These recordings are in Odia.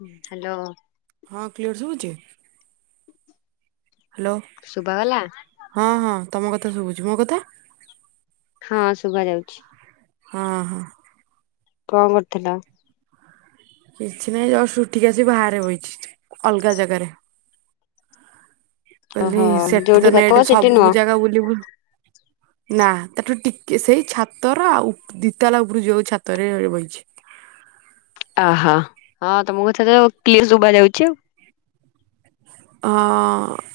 ହ୍ୟାଲୋ ହଁ କ୍ଲିଅର ଶୁବୁଚି। ହାଲୋ ଶୁଭାଗଲା? ହଁ ହଁ ତମ କଥା ଶୁବୁଚି ମୋ କଥା? ହଁ ଶୁବା ଯାଉଛି। ହଁ ହଁ। କଣ କରୁଥିଲ? କିଛି ନାହିଁ ଜଷ୍ଟ ଉଠିକି ଆସି ବାହାରେ ବଇଚି। ଅଲଗା ଜାଗାରେ। ଓହୋ ଯୋଉଠି କଥା ହୁଅ ସେଠି ନୁହଁ। ବୁଲିିବୁ। ନା ତାଠୁ ଟିକେ ସେଇ ଛାତର ଆଉ ଉ ଦିତାଲା ଉପରୁ ଯିବାଉ ଛାତରେ ବଇଚି। ଅହୋ ହଁ ତମକୁ କଥା ତ କ୍ଲୀ ଶୁଭା ଯାଉଛି ଆଉ। ହଁ।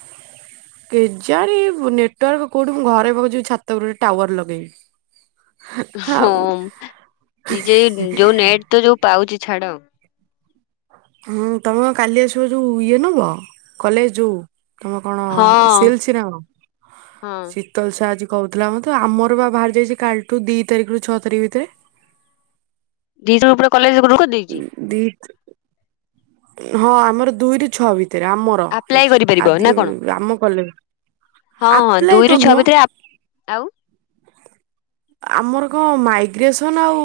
କେଜାଣି ନେଟୱାର୍କ କୋଉଠୁ ମୁ ଘରେ ପକ ଯିବି ଛାତ ଉପରେ ଗୋଟେ ଟାୱାର ଲଗେଇବି। ହଁ ଏ ଯ ଯୋଉ ନେଟ୍ ତ ଯୋଉ ପାଉଚି ଛାଡ। ହୁଁ ତମେ କାଲି ଆସିବ ଯୋଉ ଇଏ ନବ। କଲେଜ ଯୋଉ ତମେ କଣ ସି ହଁ। ଏଲ୍ ସି ନାଁ କଣ ହଁ। ଶି ତାହେଲେ ସେ ଆଜି କହୁଥିଲା ମତେ ଆମର ବାହାରି ଯାଇଚି କାଲିଠୁ ଦି ତାରିଖରୁ ଛଅ ତାରିଖ ଭିତେରେ। ଦି ଜଣ ପୁରା କଲେଜ୍ ରୁ [unintelligible] ଦି ହଁ ଆମର ଦୁଇରୁ ଛଅ ଭିତରେ ଆମ ର ଆପ୍ଲାଏ ହେଇଛି କରିପାରିବ ନା ଆଦିକବି କଣ? ଆମ କଲେଜ୍ ରେ, ହଁ ହଁ ଆପ୍ଲାଏ ଦୁଇରୁ ତ ଛଅ ନୁହଁ? ଭିତରେ ଆଉ ଆମର କଣ ମାଇଗ୍ରେସନ୍ ଆଉ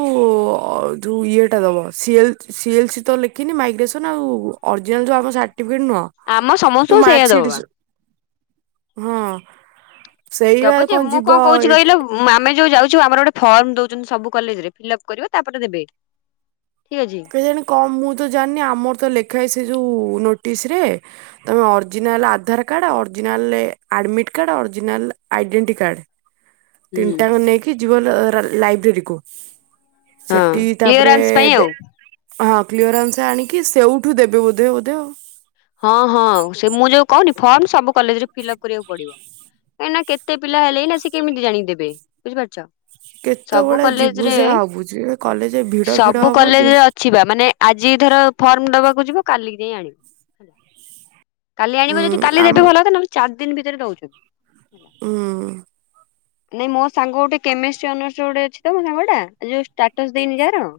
ଯେଉ ଇଏଟା ଦବ, ସିଏଲ୍ ସିଏଲ୍ ସି ତ ଲେଖିନି, ମାଇଗ୍ରେସନ୍ ଆଉ ଅରିଜିନାଲ୍ ଯୋଉ ଆମ ସାର୍ଟିଫିକେଟ୍ ନୁହଁ ଆମ ସମସ୍ତଙ୍କୁ ଯୋଉ ସେଇଆ ମାର୍କସିିଟ୍ ଦବା। ହଁ। ସେଇବା କଣ ଯିବ ଏ ଉଁ ଆମେ ଯୋଉ ଯାଉଚୁ ଆମର ଗୋଟେ ଫର୍ମ ଦଉଚନ୍ତି ସବୁ କଲେଜରେ ଫିଲ୍ଅପ୍ କରିବ ତାପରେ ଦେବେ। ଠିକ୍ ଅଛି। କେଜାଣି କଣ ମୁଁ ତ ଜାଣିନି, ଆମର ତ ଲେଖା ହୁଏ ସେ ଯୋଉ ନୋଟିସ୍ ରେ ତମେ original Aadhaar card, original admit card, original identity card ହୁଁ। ତିନିଟାଙ୍କ ନେଇକି ଯିବ ଲାଇବ୍ରେରୀ କୁ। ହଁ ସେଠି ତାପରେ କ୍ଲିୟରାନ୍ସ ପାଇଁ ଆଉ। ଦେ ହଁ କ୍ଲିୟରଆନ୍ସ ଆଣିକି ସେଇଠୁ ଦେବେ ବୋଧେ-ବୋଧେ ଆଉ। ହଁ-ହଁ ସେ ମୁଁ ଯୋଉ କହୁନି ଫର୍ମ ସବୁ କଲେଜରେ ଫିଲ୍ଅପ୍ କରିବାକୁ ପଡିବ। କାହିଁକ ନା କେତେ ପିଲା ହେଲେଇଁ ନା ସେ କେମିତି ଜାଣିକି ଦେବେ ବୁଝିପାରୁଚ? କେତେବଳେ ଯିବୁ ସେୟା ଭାବୁଚି କଲେଜେ ଭିଡ ଫିଡ ହବ ଦେ ଖିବା ମାନେ ଆଜି ଧର ଫର୍ମ ଦବାକୁ ଯିବ, କାଲକି ଯାଇଁ ଆଣିବ। କାଲି ଉଁ ଆଣିବ ଯଦି କାଲି ଆମ ଦେବେ ଭଲ କଥା, ନହେଲେ ଚାରି ଦିନ ଭିତରେ ଦଉଚନ୍ତି। ହୁଁ। ନାଇଁ ମୋ ସାଙ୍ଗ ଗୋଟେ କେମେଷ୍ଟ୍ରୀ ଅନର୍ସର ଗୋଟେ ଅଛି ତ ମୋ ସାଙ୍ଗଟା ଏ ଯୋଉ ଏଯୋଉ ଷ୍ଟାଟସ୍ ଦେଇନି ଯହାର ହଁ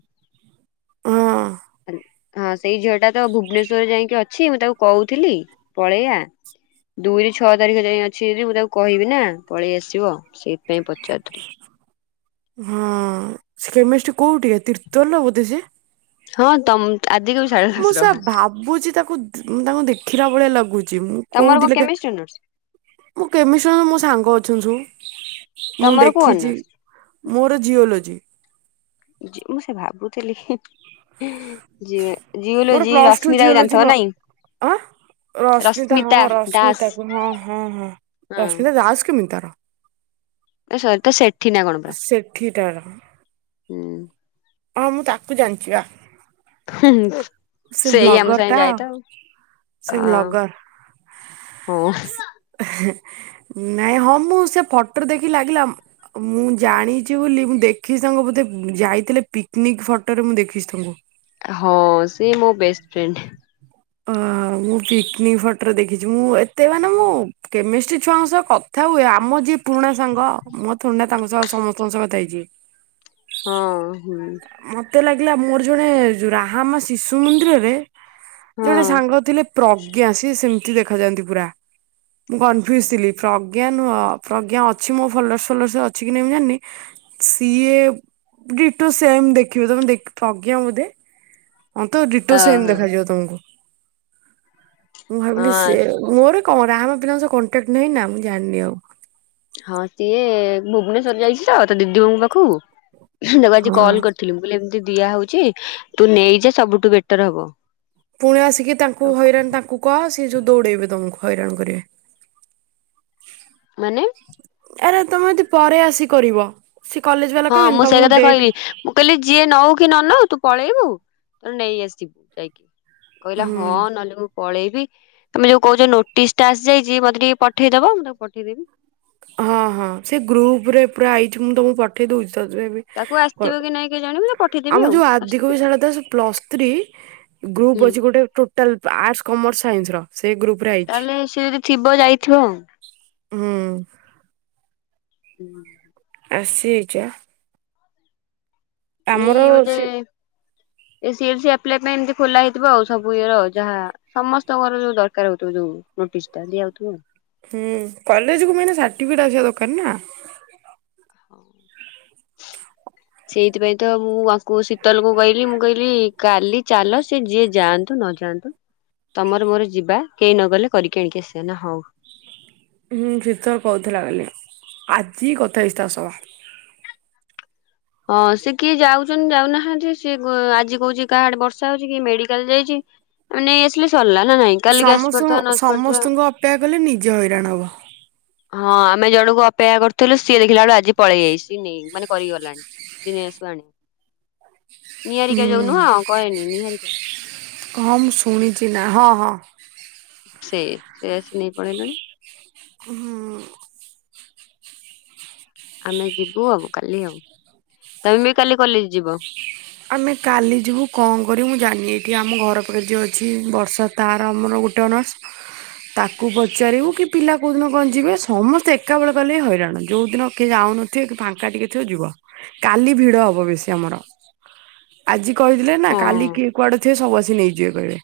ହଁ ସେଇ ଝିଅଟା ତ ଭୁବନେସ୍ୱରରେ ଯାଇଁକି ଅଛି ମୁଁ ତାକୁ କହୁଥିଲି ପଳେଇଆ ଦୁଇରୁ ଛଅ ତାରିଖ ଯାଏ ଅଛି ଯଦି ମୁଁ ତାକୁ କହିବି ନା ପଳେଇ ଆସିବ ସେଇଥିପାଇଁ ପଚାରୁଥିଲି। ହଁ ସେ କେମେଷ୍ଟ୍ରି କୋଉଠିକା ତିର୍ତ୍ତୋଲ ର ବୋଧେ ସେ? ହଁ ତମ ଆଦିକବି ମୁଁ ସେୟା ଭାବୁଚି ତାକୁ ମୁଁ ତାଙ୍କୁ ଦେଖିଲା ଭଳିଆ ଲାଗୁଚି, ମୁଁ ତମର କଣ କୋଉଠି ଲେଖା କେମିଷ୍ଟ୍ରି ଅନର୍ସ ମୁଁ କେମିଷ୍ଟ୍ରୀ ଅନର୍ସ ମୋ ସାଙ୍ଗ ଅଛନ୍ତି ସବୁ ମୁଁ ତମର କୋଉ ଦେଖିଚି। ଅନର୍ସ? ମୋର ଜିଓଲୋଜି। ମୁଁ ସେ ଭାବୁଥିଲି ହିଁ। ଯି ମୋର ଜିଓଲୋଜି ପ୍ଲସ ଟୁ ରଶ୍ମିତାକୁ ଜିଓଲୋଜି ନ ଜାଣିଥିବ ନାଇଁ? ଆଁ ରଶ୍ମିତା ହଁ ରଶ୍ମିତାକୁ ହଁ-ହଁ-ହଁ ହଁ ରଶ୍ମିତା ଦାସ୍ କେମିତି ତାର? [unintelligible] ସେଠି ତାର। ହୁଁ। ହଁ ମୁଁ ତାକୁ ଜାଣିଚି ବା। ହୁଁ-ହୁଁ ସେ ସେଇ ଆମ ବ୍ଲଗର ସାଙ୍ଗେରେ ଟା ଯାଏ ତ ସେ ଆଉ ଅ। ବ୍ଲଗର ହଁ। ନାଇଁ ହଁ ମୁଁ ସେ ଫଟୋରେ ଦେଖି ଲାଗିଲା ମୁଁ ଜାଣିଛି ବୋଲି ମୁଁ ଦେଖିଛି ତାଙ୍କୁ ବୋଧେ ଯାଇଥିଲେ ପିକ୍ନିକ୍ ଫଟୋରେ ମୁଁ ଦେଖିଛି ତାଙ୍କୁ। ହଁ ସିଏ ମୋ ବେଷ୍ଟ ଫ୍ରେଣ୍ଡ। ଅ ମୁଁ ପିକ୍ନିକ୍ ଫଟୋରେ ଦେଖିଛି, ମୁଁ ଏତେ ମାନେ ମୁଁ କେମେଷ୍ଟ୍ରି ଛୁଆଙ୍କ ସହ କଥା ହୁଏ ଆମ ଯିଏ ପୁରୁଣା ସାଙ୍ଗ, ମୁଁ ଥୋଡି ନା ତାଙ୍କ ସହ ସମସ୍ତଙ୍କ ସହ କଥା ହେଇଚି। ହ ହଁ-ହୁଁ। ମତେ ଲାଗିଲା ମୋର ଜଣେ ରାହାମ ଶିଶୁ ମନ୍ଦିରରେ ଜଣେ ହଁ ସାଙ୍ଗ ଥିଲେ ପ୍ରଜ୍ଞା ସିଏ ସେମ୍ତି ଦେଖାଯାଆନ୍ତି ପୁରା। ମୁଁ କନଫ୍ୟୁଜ ଥିଲି ପ୍ରଜ୍ଞା ନୁହଁ ପ୍ରଜ୍ଞା ଅଛି ମୋ ଭଲର ଫଲସ ଅଛି କି ନାଇଁ ମୁଁ ଜାଣିନି ସିଏ ୁ ସେମ୍ ଦେଖିବ ତମେ ଦେଖ ଥକ ବୋଧେ ହଁ ତ ରଡିଟୋ ସେମ ଓହୋ ଦେଖାଯିବ ତମକୁ ମୁଁ ଭାବିଲି ହଁ ସେି ମୋର କଣ ରାାମ ପିଲାଙ୍କ ସହ କଣ୍ଟାକ୍ଟ ନହିଁ ନା ମୁଁ ଜାଣିନି ଆଉ ହଁ ସିଏ ଭୁବନେଶ୍ଵର ଯାଇଛି ତ ତା ଦିଦି ବୋଉଙ୍କ ପାଖକୁ ଦେଖ ଆଜି ହଁ। କଲ କରିଥିଲି ମୁଁ କହିଲି ଏମିତି ଦିଆ ହଉଛି ତୁ ନେଇଯ ସବୁଠୁ ବେଟର ହବ ପୁଣି ଆସିକି ତାଙ୍କୁ ହଇରାଣ ତାଙ୍କୁ କୁହ ସିଏ ଯୋଉ ଦୌଡେଇବେ ତମକୁ ହଇରାଣ କରିବେ ମାନେ ଆରେ ତମେ ଯଦି ପରେ ଆସି କରିବ ସି କଲେଜ ବାଲା ହଁ ମୁଁ କହିବେନି ସେଇ ତମକୁ କଥା କହିଲି ଡେଟ ମୁଁ କହିଲି ଯିଏ ନଉ କି ନ ନଉ ତୁ ପଳେଇବୁ ତୋର ନେଇ ଆସିବୁ ଯାଇକି କହିଲା ହୁଁ ହଁ ନହେଲେ ପଳେଇବି ତମେ ଯୋଉ କହୁଛ ନୋଟିସ ଟା ଆସିଯାଇଛି ମତେ ଟିକେ ପଠେଇଦବ ମୁଁ ତାକୁ ପଠେଇଦେବି ହଁ ହଁ ସେ ଗ୍ରୁପ ରେ ପୁରା ଆଇଛି ମୁଁ ତମକୁ ପଠେଇ ଦଉଛି ତ ଏ ତାକୁ ଆସିଥିବ କି ନାଇଁ କେଜାଣି ମୁଁ ତାକୁ ଆମ ପଠେଇଦେବି ଆଉ ଯୋଉ ଆଦିକ ଆସିଥିବ ବିଶାଳ ସେ ପ୍ଲସ୍ ଥ୍ରୀ ଗ୍ରୁପ୍ ହୁଁ ଅଛି ଗୋଟେ ମ ଗ୍ର [inaudible] ତାହେଲେ ସେ ଯଦି ଥିବ ଯାଇଥିବ ଆଉ ହୁଁ ହୁଁ ଆସିଛ ଆମର ଏଇ ବୋଧେ ସେ ଏ ସଲ ସପ୍ ପାଇଁ ଏମିତି ଖୋଲା ହେଇଥିବ ଆଉ ସବୁ ଇଏର ଯାହା ସମସ୍ତଙ୍କର ଯୋଉ ଦରକାର ହଉଥିବ ଯୋଉ ନୋଟିସ ଟା ଦିଆଉଥିବ ଆଉ ହୁଁ କଲେଜ କୁ ମାନେ ସାର୍ଟିଫିକେଟ ଆସିବା ଦରକାର ନା। ହଉ। ସେଇଥିପାଇଁ ତ ମୁଁ ତାଙ୍କୁ ଶୀତଲକୁ କହିଲି ମୁଁ କହିଲି କାଲି ଚାଲ ସେ ଯିଏ ଯାଆନ୍ତୁ ନ ଯା [unintelligible] ତମର ମୋର ଯିବା କେହି ନ ଗଲେ କରିକି ଆଣିକି ଆସିବା ନା ହଁ। ହୁଁ ଶୀତଲ କହୁଥିଲା କଲି ଆଜି କଥା ହେଇଚି ତା ସହ। ହଁ ସ କିଏ ଯାଉଛନ୍ତି ଯାଉନାହାନ୍ତି ସିଏ ଆଜି କହୁଛି କାହାଡେ ବର୍ଷା ହଉଛି କି ମେଡିକାଲ ଯାଇଚି। ଆଁ ନେଇ ଆସିଲେ ସରିଲା ନା ନାଇଁ। ସମସ୍ତ ପାରୁଥିବା ନ ଆସି ପାରୁଥିବା। ସମସ୍ତଙ୍କୁ ଅପେକ୍ଷା କଲେ ନିଜେ ହଇରାଣ ହବ। ହଁ ଆମେ ଜଣକୁ ଅପେକ୍ଷା କରିୁଥିଲୁ ସିଏ ଦେଖିଲା ବେଳୁ ଆଜି ପଳେଇ ଯାଇସି ନେଇ ମାନେ କରିକି ଗଲାଣି। ଦିନଶୁ ଆଣୁ ନିହାରିକା ଯାଉ ନୁହଁ କହେନି ନିହାରିକା। କଣ ମୁଁ ଶୁଣିଛି ନା ହଁ ହଁ। ସେଇ ସେ ଆସି ନେଇ ପଳେଇଲାଣି। ହଁ। ଆମେ ଯିବୁ ଆଉ କାଲି ଆଉ ତମେ ବି କାଲି କଲେଜ ଯିବ। ଆମେ କାଲି ଯିବୁ କଣ କରିବୁ ମୁଁ ଜାଣିନି ଏଠି ଆମ ଘର ପାଖରେ ଯଉ ଅଛି ବର୍ଷା ତାର ଆମର ଗୋଟେ ଅନର୍ସ ତାକୁ ପଚାରିବୁ କି ପିଲା କୋଉ ଦିନ କଣ ଯିବେ ସମସ୍ତେ ଏକା ବଳେ ଗଲେ ହଇରାଣ ଯୋଉ ଦିନ କିଏ ଯାଉନ ଥିବ କି ଫାଙ୍କା ଟିକେ ଥିବ ଯିବ କାଲି ଭିଡ ହବ ବେଶୀ ଆମର। ଆଜି କହିଥିଲେ ନା ହଁ କାଲି କିଏ କୁଆଡେ ଥିବେ ସବୁ ଆସି ନେଇଯିବେ କହିବେ।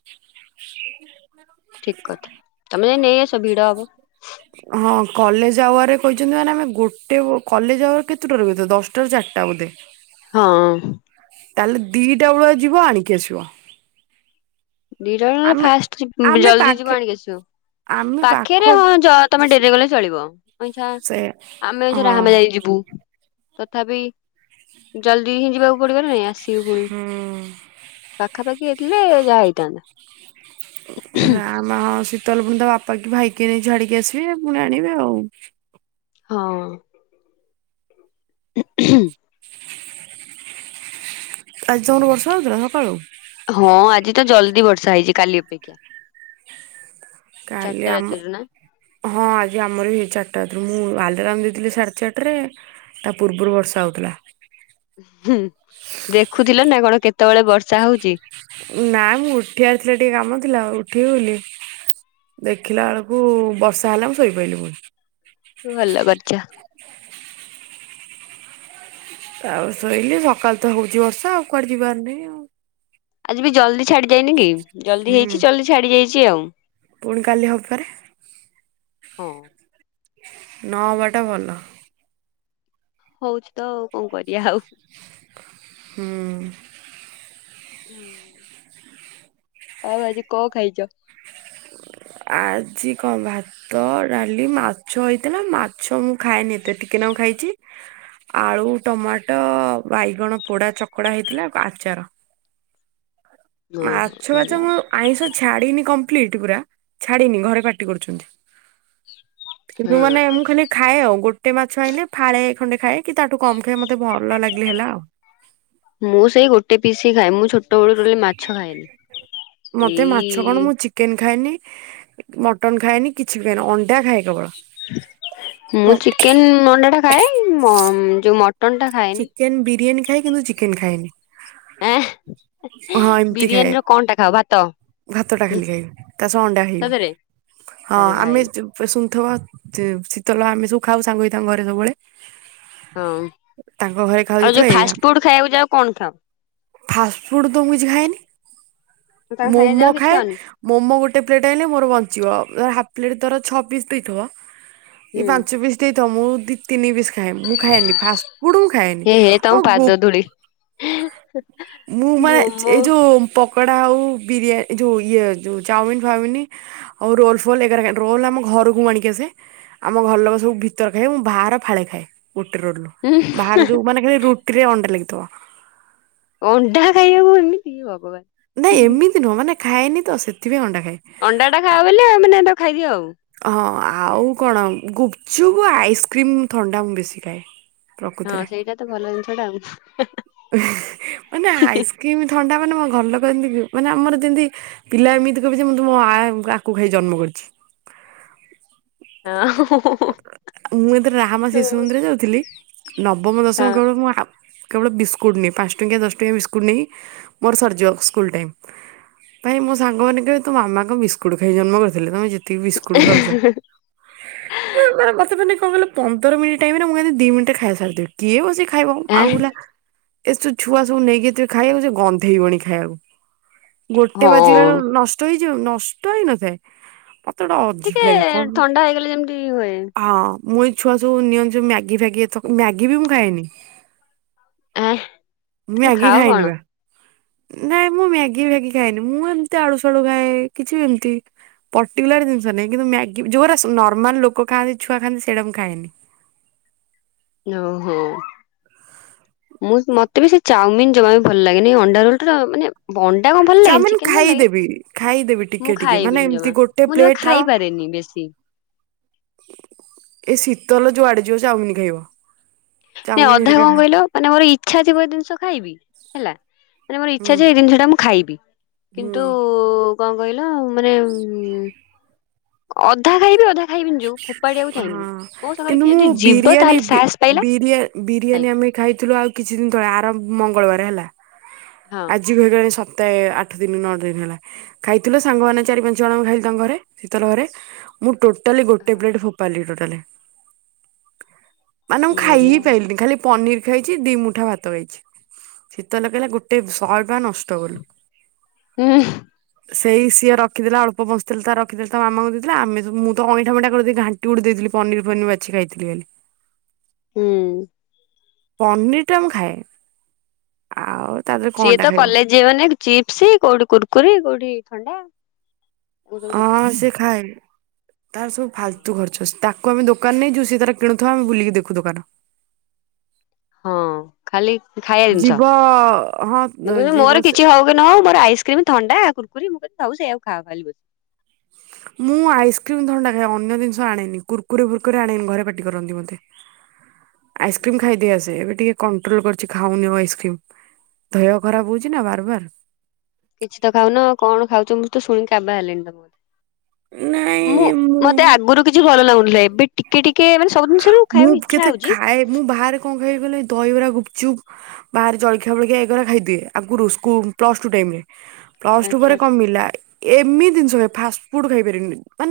ଠିକ କଥା ତମେ ନେଇ ଆସ ଭିଡ ହେବ। ହଁ କଲେଜ ଆୱାରେ କହିଛନ୍ତି ମାନେ ଆମେ ଗୋଟେ କଲେଜ ଆୱର କେତେଟାରେ ବୋଧେ ଦଶଟାରୁ ଚାରିଟା ବୋଧେ। ହଁ। ତାହେଲେ ଦିଟା ବେଳୁଆ ଯିବ ଆଣିକି ଆସିବ। ଦିଟା ନଲେ ଆମେ ଫାଷ୍ଟ ଯ ଆମେ ଜଲ୍ଦି ଯିବୁ ପାଖେ ଆଣିକି ଆସିବୁ। ଆମେ ପାଖ ପାଖେରେ ହଁ ଯ ତମେ ଡେରିରେ ଗଲେ ଚଳିବ ଆଛା ସେ ଆମେଛା ହଁ ରାହାମା ଯାଇକ ଯିବୁ। ତଥାପି ଜଲଦି ହିଁ ଯିବାକୁ ପଡିବ ନା ନାଇଁ ଆସିବୁ ପୁଣି। ହୁଁ ପାଖାପାଖି ହେଇଥିଲେ ଯାହା ହେଇଥାନ୍ତା। ରାମା ହଁ ଶୀତଲ ପୁଣି ତ ହଁ। [inaudible] ଆଜି ତମର ବର୍ଷା ହଉଥିଲା ସକାଳୁ? ହଁ ଆଜି ତ ଜଲଦି ବର୍ଷା ହେଇଛି କାଲି ଅପେକ୍ଷା। କାଲି ଚାରିଟା ଆମ ରାତିରୁ ହଁ ଆଜି ଆମର ବି ହେଇ ଚାରିଟାରୁ ମୁଁ ଆଲାରାମ ଦେଇଥିଲି ସାଢେ ଚାରିଟାରେ ତା ପୂର୍ବରୁ ବର୍ଷା ହଉଥିଲା। ହୁଁ ଦେଖୁଥିଲ ନା କଣ କେତେବେଳେ ବର୍ଷା ହଉଚି। ନାଇଁ ମୁଁ ଉଠିବାର ଥିଲା ଟିକେ କାମ ଥିଲା ଆଉ ଉଠିବି ବୋଲି ଦେଖିଲା ଏଳକୁ ବର୍ଷା ହେଲା ମୁଁ ଶୋଇପଇଲି ପୁଣି। ଉ ଭଲ କରିଚ। ଆଉ ଶୋଇଲିି ସକାଳ ତ ହଉଚି ବର୍ଷା ଆଉ କୁଆଡେ ଯିବାର ନାହିଁ ଆଉ। ଆଜି ବି ଜଲଦି ଛାଡ଼ିଯାଇନି କି? ଜଲଦି ହୁଁ ହେଇଛି ଜଲଦି ଛାଡ଼ିଯାଇଚି ଆଉ। ପୁଣି କାଲି ହେବପରା। ହଁ ନ ହବାଟା ଭଲ। ହୋଉଚି ତ ଆଉ କଣ କରିବା ଆଉ। ହୁଁ। ଆଉ ଆଜି କନ ଖାଇଚ? ଆଜି କଣ ଭା ତ ଡାଲି, ମାଛ ହେଇଥିଲା ମାଛ ମୁଁ ଖାଏନି ଏ ତେ ଟିକେ ନାଗୁଁ ଖାଇଚି ଆଳୁ, ଟମାଟ, ବାଇଗଣ ପୋଡା ଚକଡା଼ ହେଇଥିଲା, ଆଚାର। ଓହୋ ମାଛ ଭଲ ବାଛ, ମୁଁ ଆଇଁଷ ଛାଡିନି କମ୍ପ୍ଲିଟ ପୁରା ଛାଡିନି, ଘରେ ପାଟି କରୁଚନ୍ତି। କିନ୍ତୁ ହଁ ମାନେ, ମୁଁ ଖାଲି ଖାଏ ଆଉ, ଗୋଟେ ମାଛ ଆଇଁଲେ ଫାଳେ ଏ ଖଣ୍ଡେ ଖାଏ କି ତାଠୁ କମ ଖାଏ, ମତେ ଭଲ ଲାଗିଲେ ହେଲା ଆଉ। ମୁଁ ସେଇ ଗୋଟେ ପିସ୍ ହି ଖାଏ, ମୁଁ ଛୋ ମତେ ମାଛ କଣ, ମୁଁ ଏଇ ଚି କେନ ଖାଏନି, ମଟନ ଖାଏନି, କିଛିବି ଖଏନି, ଅଣ୍ଡା ଖାଏ। କେବଳ। ମୁଁ ଚିକେନ, ଅଣ୍ଡା ଟା ଖାଏ, ମ ଯୋଉ ମଟନ ଟା ଖାଏନି। ଚିକେନ୍ ବିରିୟାନୀ ଖାଏ କିନ୍ତୁ ଚିକେନ ଖାଏନି। ହଁ ବିରିୟାନୀର କଣ ଟା ଖାଅ, ଭାତ? ଭାତଟା ହୁଁ ଖାଲି ଖାଇବି, ତା ସହ ଅଣ୍ଡା ଖାଇବି, ସତରେ ହଁ ଆରେ ଭାଇ ଆମେ [unintelligible] ଶୁନଥବ, ଶୀତଲ ଆମେ ସବୁ ଖାଉ ସାଙ୍ଗ ହୋଇ ତାଙ୍କ ଘରେ ସବୁବେଳେ। ହଁ, ତାଙ୍କ ଘରେ ଖାଉ ଆଉ ଯୋଉ ଯେତେବେଳେ ଏଇଆ ଫାଷ୍ଟ ଫୁଡ଼୍ ଖାଇବାକୁ ଯାଅ କଣ ଖାଅ? ଫାଷ୍ଟ ଫୁଡ଼ ତ ମୁ କିଛି ଖାଏନି, ତାଙ୍କ ସାଙ୍ଗେ ମୋମୋ ଯାଉ କିଛି ଖାଏ। ଖାଅନି ମୋମୋ ଗୋଟେ ପ୍ଲେଟ୍ ଆନଲେ ମୋର ବଞ୍ଚିବ ଅ ହାଫ୍ ପ୍ଲେଟ୍ ଧର ଛଅ ପିସ୍ ଦେଇଥିବ ଏଇ ହୁଁ ପାଞ୍ଚ ପିସ୍ ଦେଇଥ ମୁଁ ଦି ତିନି ବିିସ୍ ଖାଏ ମୁଁ ଖାଏନି ଫାଷ୍ଟ ଫୁଡ ମୁଁ ଖାଏନି। ହେ ହେ ତମ ହଁ ଗୋ ପାଦ ଧୂଳି ମୁଁ ମାନେ ଚ ମୋମୋ ଏଇ ଯୋଉ, ପକଡା଼ ଆଉ ବିରିୟା ଯଉ ଇଏ ଯଉ ଚାଉମିିନ ଫାଉମିନି ଆଉ ରୋଲ ଫୋଲ [unintelligible] ରୋଲ ଆମ ଘରକୁ ମୁ ଆଣିକି ଆସେ। ଆମ ଘର ଲୋକ ସବୁ ଭିତର ଖାଇଏ, ମୁଁ ବାହାର ଫାଳେ ଖାଏ ଗୋଟେ ରୋଲରୁୁ। ବାହାର ଯୋଉ ମାନେ ଖାଲି ରୁଟିରେ ଅଣ୍ଡା ଲାଗିଥିବ। ଅଣ୍ଡା ଖାଇବାକୁ ଏମିତି, ଭଗବାନ। ନାଇଁ ଏମିତି ନୁହଁ, ମାନେ ଖାଏନି ତ ସେଥିପାଇଁ ଅଣ୍ଡା ଖାଏ। ଅଣ୍ଡା ଟା ଖାଅ ବୋଲି ଆଉ ମାନେ ଏଟାକୁ ଖାଇଦିଅ ଆଉ। ହଁ ଆଉ କଣ ଗୁପଚୁପୁ, ଆଇସ୍କ୍ରିମ୍, ଥଣ୍ଡା ମୁଁ ବେଶୀ ଖାଏ। ହଁ ପ୍ରକୃତରେ, ସେଇଟା ତ ଭଲ ଜିନିଷ ଟା ଆଉ। ହେଁ ମାନେ ଆଇସ୍ କିମି ଥଣ୍ଡା ମାନେ ମୋ ଘଲୋ [unintelligible] ମାନେ ଆମର ଯେମତି ପିଲା ଏମିତି କହିବେ ଯେ ମୁଁ ତୁମ [unintelligible] କୁ ଖାଇ ଜନ୍ମ କରିଚି। ହଁ। ମୁଁ ଏଥର ରାହାମା ଶିଶୁ ମନ୍ଦିର ଯାଉଥିଲି ନବମ, ଦଶମ [unintelligible] ମୁଁ ଆ କେବଳ ବିସ୍କୁଟ୍ ନିଏ, ପାଞ୍ଚ ଟଙ୍କିଆ ଦଶ ଟଙ୍କିଆ ବିସ୍କୁଟ୍ ନେଇ ମୋର ସରିଯିବ। ସ କୁଲ ଟାଇମ୍, ପାଇଁ ମୋ ସାଙ୍ଗମାନେ କହିବେ ତୋ ମାମା କଣ ବିସ୍କୁଟ ଖାଇ ଜନ୍ମ କରିଥିଲେ, ତମେ ଯେ ତିକି ବିସ୍କୁଟ ଖାଉଛ। [unintelligible] ମତେ ମାନେ କଣ କହିଲ, ପନ୍ଦର ମିନିଟ ଟାଇମ ରେ ମୁଁ [unintelligible] ଦି ମିନିଟ ରେ ଖାଇ ସାରିଥିବି। କିଏ ବସି ଖାଇବ ଆଁ ଆଉ ହୁଲା ଏ ଛୋ ଛୁଆ ସବୁ ନେଇକି ଥିବେ ଖାଇବାକୁ ଯେ ଗନ୍ଧେଇବଣି ଖାଇବା ଗୋଟେ ବାଜିଲାଳୁ ହଁ ନଷ୍ଟ ହେଇଯିବ, ନଷ୍ଟ ହେଇନଥାଏ। ଅ ତଟା ଟିକେ ଅଜିବ୍ ଲାଗେ କନ୍ ଥଣ୍ଡା ହେଇଗଲେ ଯେମିତି ହୁଏ। ହଁ। ମୁଁ ଏଇ ଛୁଆ ସବୁ ନିଅନ୍ତି ଯଉ ମ୍ୟାଗି ଫ୍ୟାଗି ଏଥକ ମ୍ୟାଗି ବି ମୁଁ ଖାଏନି। ଆଁ ତମେ ମ୍ୟାଗି ଖାଅ କଣ? ଖାଇନିବା। ନାଇଁ ମୁଁ ମ୍ୟାଗି ଫ୍ୟାଗି ଖାଏନି ମୁଁ ଏମିତି ଆଡୁସାଡୁ ଖାଏ କିଛି ଏମିତି ପର୍ଟିକୁଲାର ଜିନିଷ ନାହିଁ, କିନ୍ତୁ ମ୍ୟାଗି ଯୋଉରା ସୁ ନର୍ମାଲ ଲୋକ ଖାଆନ୍ତି ଛୁଆ ଖାଆନ୍ତି ସେଇଡ଼ା ମୁଁ ଖାଏନି। ଓହୋ, ମୁଁ ମତେ ବି ସେ ଚାଉମିିନ ଜମା ବି ଭଲ ଲାଗେନି, ଅଣ୍ଡା ରୋଲ ଠୁ ତ ମାନେ ଭଣ୍ଡା କଣ ଭଲଲାଗେନି ଚାଉମିନ ଚିକେନ ଭଲ ଲାଗେ, ଖାଇଦେବି ଖାଇଦେବି ଟିକେ ମୁଁ ଟିକେ ମାନେ ଖାଇବିନି ଏମିତି ଜମା, ଗୋଟେ ମୁଁ ଜମା ପ୍ଲେଟ ର ଖାଇପାରେନି ବେଶୀ। ଶି ଏ ଶୀତଲ ଯୁଆଡେ଼ ଯିବୁ ଚାଉମିନ ଖାଇବ। ନାଇଁ ଚାଉମିନ ଅଧା ହେରିକା କଣ ଖା କହିଲ, ମାନେ ମୋର ଇଚ୍ଛା ଥିବ ଏ ଜିନିଷ ଖାଇବି ହେଲା। ମାନେ ମୋର ହୁଁ ଇଚ୍ଛା ଯେ ଏ ଜିନିଷଟା ମୁଁ ଖାଇବି। କିନ୍ତୁ ହୁଁ। କଣ କହିଲ ମାନେ ଉଁ ଅଧା ଖାଇବି ଅଧା ଖାଇବିିନି ଯୋଉ ଫୋପାଡିଆକୁ ଚାହିଁବିନିି। ହଁ ମୋ ସାଙ୍ଗରେ କିନ୍ତୁ କିଏ ମୁଁ ଯଦି ଯିବ ବିରିୟାନୀ ତାହେଲେ ବି ସାହସ ପାଇଲା ବିରିୟା ବିରିୟାନୀ ଖାଇବି ଆମେ ଖାଇଥିଲୁ ଆଉ କିଛି ଦିନ ତଳେ ଆର ମଙ୍ଗଳବାରେ ହେଲା। ହଁ। ଆଜି ବି ହୋଇଗଲାଣି ସପ୍ତାହେ ଆଠ ଆଠ ଦିନି ନଅ ଦିନି ହେଲା। ଖାଇଥିଲୁ ସାଙ୍ଗମାନେ ଚାରି ପାଞ୍ଚ ଜଣ ଖାଇଲୁ ତାଙ୍କ ଘରେ ଶୀତଲ ଘରେ। ମୁଁ ଟୋ ଟାଲି ଗୋଟେ ପ୍ଲେଟ ଫୋପାଡିଲି ଟୋଟାଲେ। ମାନେ ମୁଁ ଖାଇ ହି ବଢିଆ ପାଇଲିନି ଖାଲି ପନିର ଖାଇଛି ଦି ମୁଠା ଭାତ ଖାଇଛି। ଶୀତଲରେ ଖାଇଲେ ଗୋଟେ ଶହେ ଟଙ୍କା ନଷ୍ଟ କଲୁ। ଉଁ ସେଇ ସିଏ ରଖିଥିଲା ଅଳ୍ପ ବସିଥିଲତାର ରଖିଥିଲେ ତା ମାମାଙ୍କୁ ଦେଇଥିଲା ଆମେ ସବୁ ମୁ ତ ଅଇଁଠା ଫଇଁଠା କରିଦେଇ ଘାଣ୍ଟି ଘୁଣ୍ଟି ଦେଇଥିଲି ପନିର ପନିର ବାଛି ଖଇ ଥିଲି ଖାଲି। ହୁଁ। ପନିରଟା ମୁ ଖାଏ। ଆଉ ତା ଦେହରେ ସିଏ କଣଟା ତ ଖାଇବ କଲେଜ ଗନେ, ଚିପ୍ସ କୋଉଠି କୁୁରକୁରି କୋଉଠି ଥଣ୍ଡା। ଏଗୁରା ସବୁ ଦେଖାଯିବ। ହଁ ସେ ଖାଏ ତାର ସବୁ ଫାଲତୁ ଖର୍ଚ୍ଚ ତା କୁ ଆମେ ଦୋକାନ ନେଇ ଯିବୁ, ସିଏ ତାର କିଣୁ ଥିବ ଆମେ ବୁଲିକି ଦେଖୁ ଦୋକାନ। ହଁ ଖାଲି ଖାଇବା ଜିନିଷ, ଯିବ ହଁ କିନ୍ତୁ ସେ ଯିବ ମୋର କିଛି ହଉ [unintelligible] ନହଉ ମୋର ଆଇସ୍କ୍ରିମ, ଥଣ୍ଡା, କୁରକୁରି ମୁଁ କହିଲି ହଉ ସେଇ ଆକୁ ଖାଅ ଖାଲି ବସି ମୁଁ ଆଇସ୍କ୍ରିମ ଥଣ୍ଡା ଖାଏ ଅନ୍ୟ ଜିନିଷ ଆଣେନି କୁର୍କୁରି ଫୁର୍କୁରି ଆଣେନି ଘରେ ପାଟି କରନ୍ତି ମତେ। [inaudible] ଆଇସ୍କ୍ରିମ୍ ଖାଇଦେଇ ଆସେ ଏବେ ଟିକେ କଣ୍ଟ୍ରୋଲ କରିଛି ଖାଉନି ଆଉ ଆଇସ୍କ୍ରିମ ଦେହ ଖରାପ ହଉଛି ନା ବାରବାର୍। କିଛି ତ ଖାଉନ କଣ ଖାଉଛ। ମୁଁ ତ ଶୁଣିକି କାବା ହେଲିଣି ତମକ ନାଇଁ ମୁଁ ମତେ ଆଗରୁ କିଛି ଭଲ ଲାଗୁନଥିଲା। ଏବେ ଟିକେ ଟିକେ ମାନେ ସବୁ ଜିନିଷରୁ ଖାଇବାକୁ ଇଛା ହେଉଛି। ଆଏ ମୁଁ ବାହାରୁକ କଣ ଖାଇବି କହିଲେ ଦହିବରା ଗୁପଚୁପ୍ ବାହାରେ ଜଳଖିଆ ଫଳିଖିଆ ଏଗୁରା ଖାଇଦିଏ। ଆଗରୁ ସ୍କୁ ପ୍ଲସ୍ ଟୁ ଟାଇମ୍ ରେ। ପ୍ଲସ ଟୁ ଆଚ୍ଛା। ପରେ କମିଲା ଏମିତି ଜିନିଷରେ ନାଇଁ ଫାଷ୍ଟ ଫୁଡ ଖାଇପାରିବିନି ମାନେ